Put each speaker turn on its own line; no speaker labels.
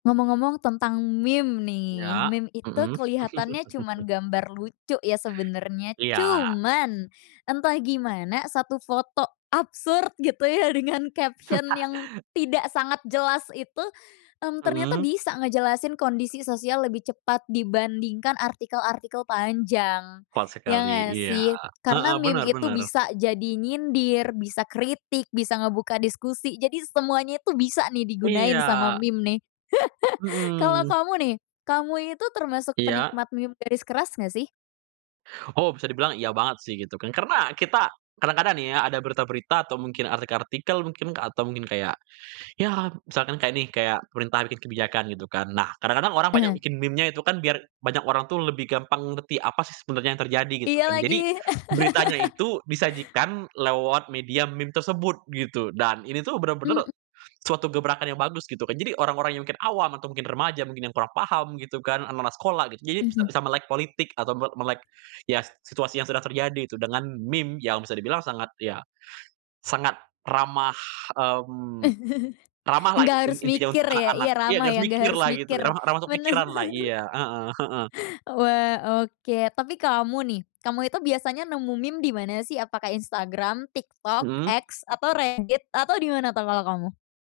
Ngomong-ngomong tentang meme nih.
Ya,
Meme itu
mhm.
keliatannya cuman gambar lucu ya sebenernya,
Iya.
cuman entah gimana satu foto absurd gitu ya dengan caption yang tidak sangat jelas itu, mmm, ternyata
Mhm.
bisa ngejelasin kondisi sosial lebih cepat dibandingkan artikel-artikel panjang,
Kuat
ya
sekali,
nggak
iya.
sih? Karena
Heeh, bener
meme itu
bener.
bisa jadi nyindir, bisa kritik, bisa ngebuka diskusi jadi semuanya itu bisa nih digunain sama
Iya.
meme nih. kalau
Mhm.
kamu nih, kamu ini tuh termasuk
Iya.
penikmat meme garis keras nggak sih?
Oh bisa dibilang iya banget sih gitu kan, karena kita kadang-kadang nih ya ada berita-berita atau mungkin artikel-artikel mungkin, atau mungkin kayak ya misalkan kayak nih, kayak pemerintah bikin kebijakan gitu kan, nah kadang-kadang orang banyak
Heeh.
bikin meme-nya itu kan biar banyak orang tuh lebih gampang ngerti apa sih sebenarnya yang terjadi gitu
Iya
kan. Jadi
lagi
beritanya itu disajikan lewat media meme tersebut gitu. Dan ini tuh bener-bener
Mhm.
suatu gebrakan yang bagus gitu kan. Jadi orang-orang yang mungkin awam atau mungkin remaja mungkin yang kurang paham gitu kan, anak-anak sekolah gitu. Jadi bisa
Mhm.
bisa melek politik atau nggak melek ya s situasi yang sedang terjadi gitu, dengan meme yang bisa dibilang sangat ya, sangat ramah, mmm, ramahlah
Nggak
un
harus
intinya
mikir
untuk
ya
anak-anak.
iya
Ya
ramah
nggak
ya
harus
nggak harus
mikirlah gitu,
mikir,
ramah ramah untuk
bener.
pikiranlah. Iya, heeh heeh.
Wah, oke. Tapi kamu nih, kamu itu biasanya nemu meme dimana sih, apakah Instagram, TikTok,
Mhm.
X, atau Reddit, atau dimana tuh kalau kamu?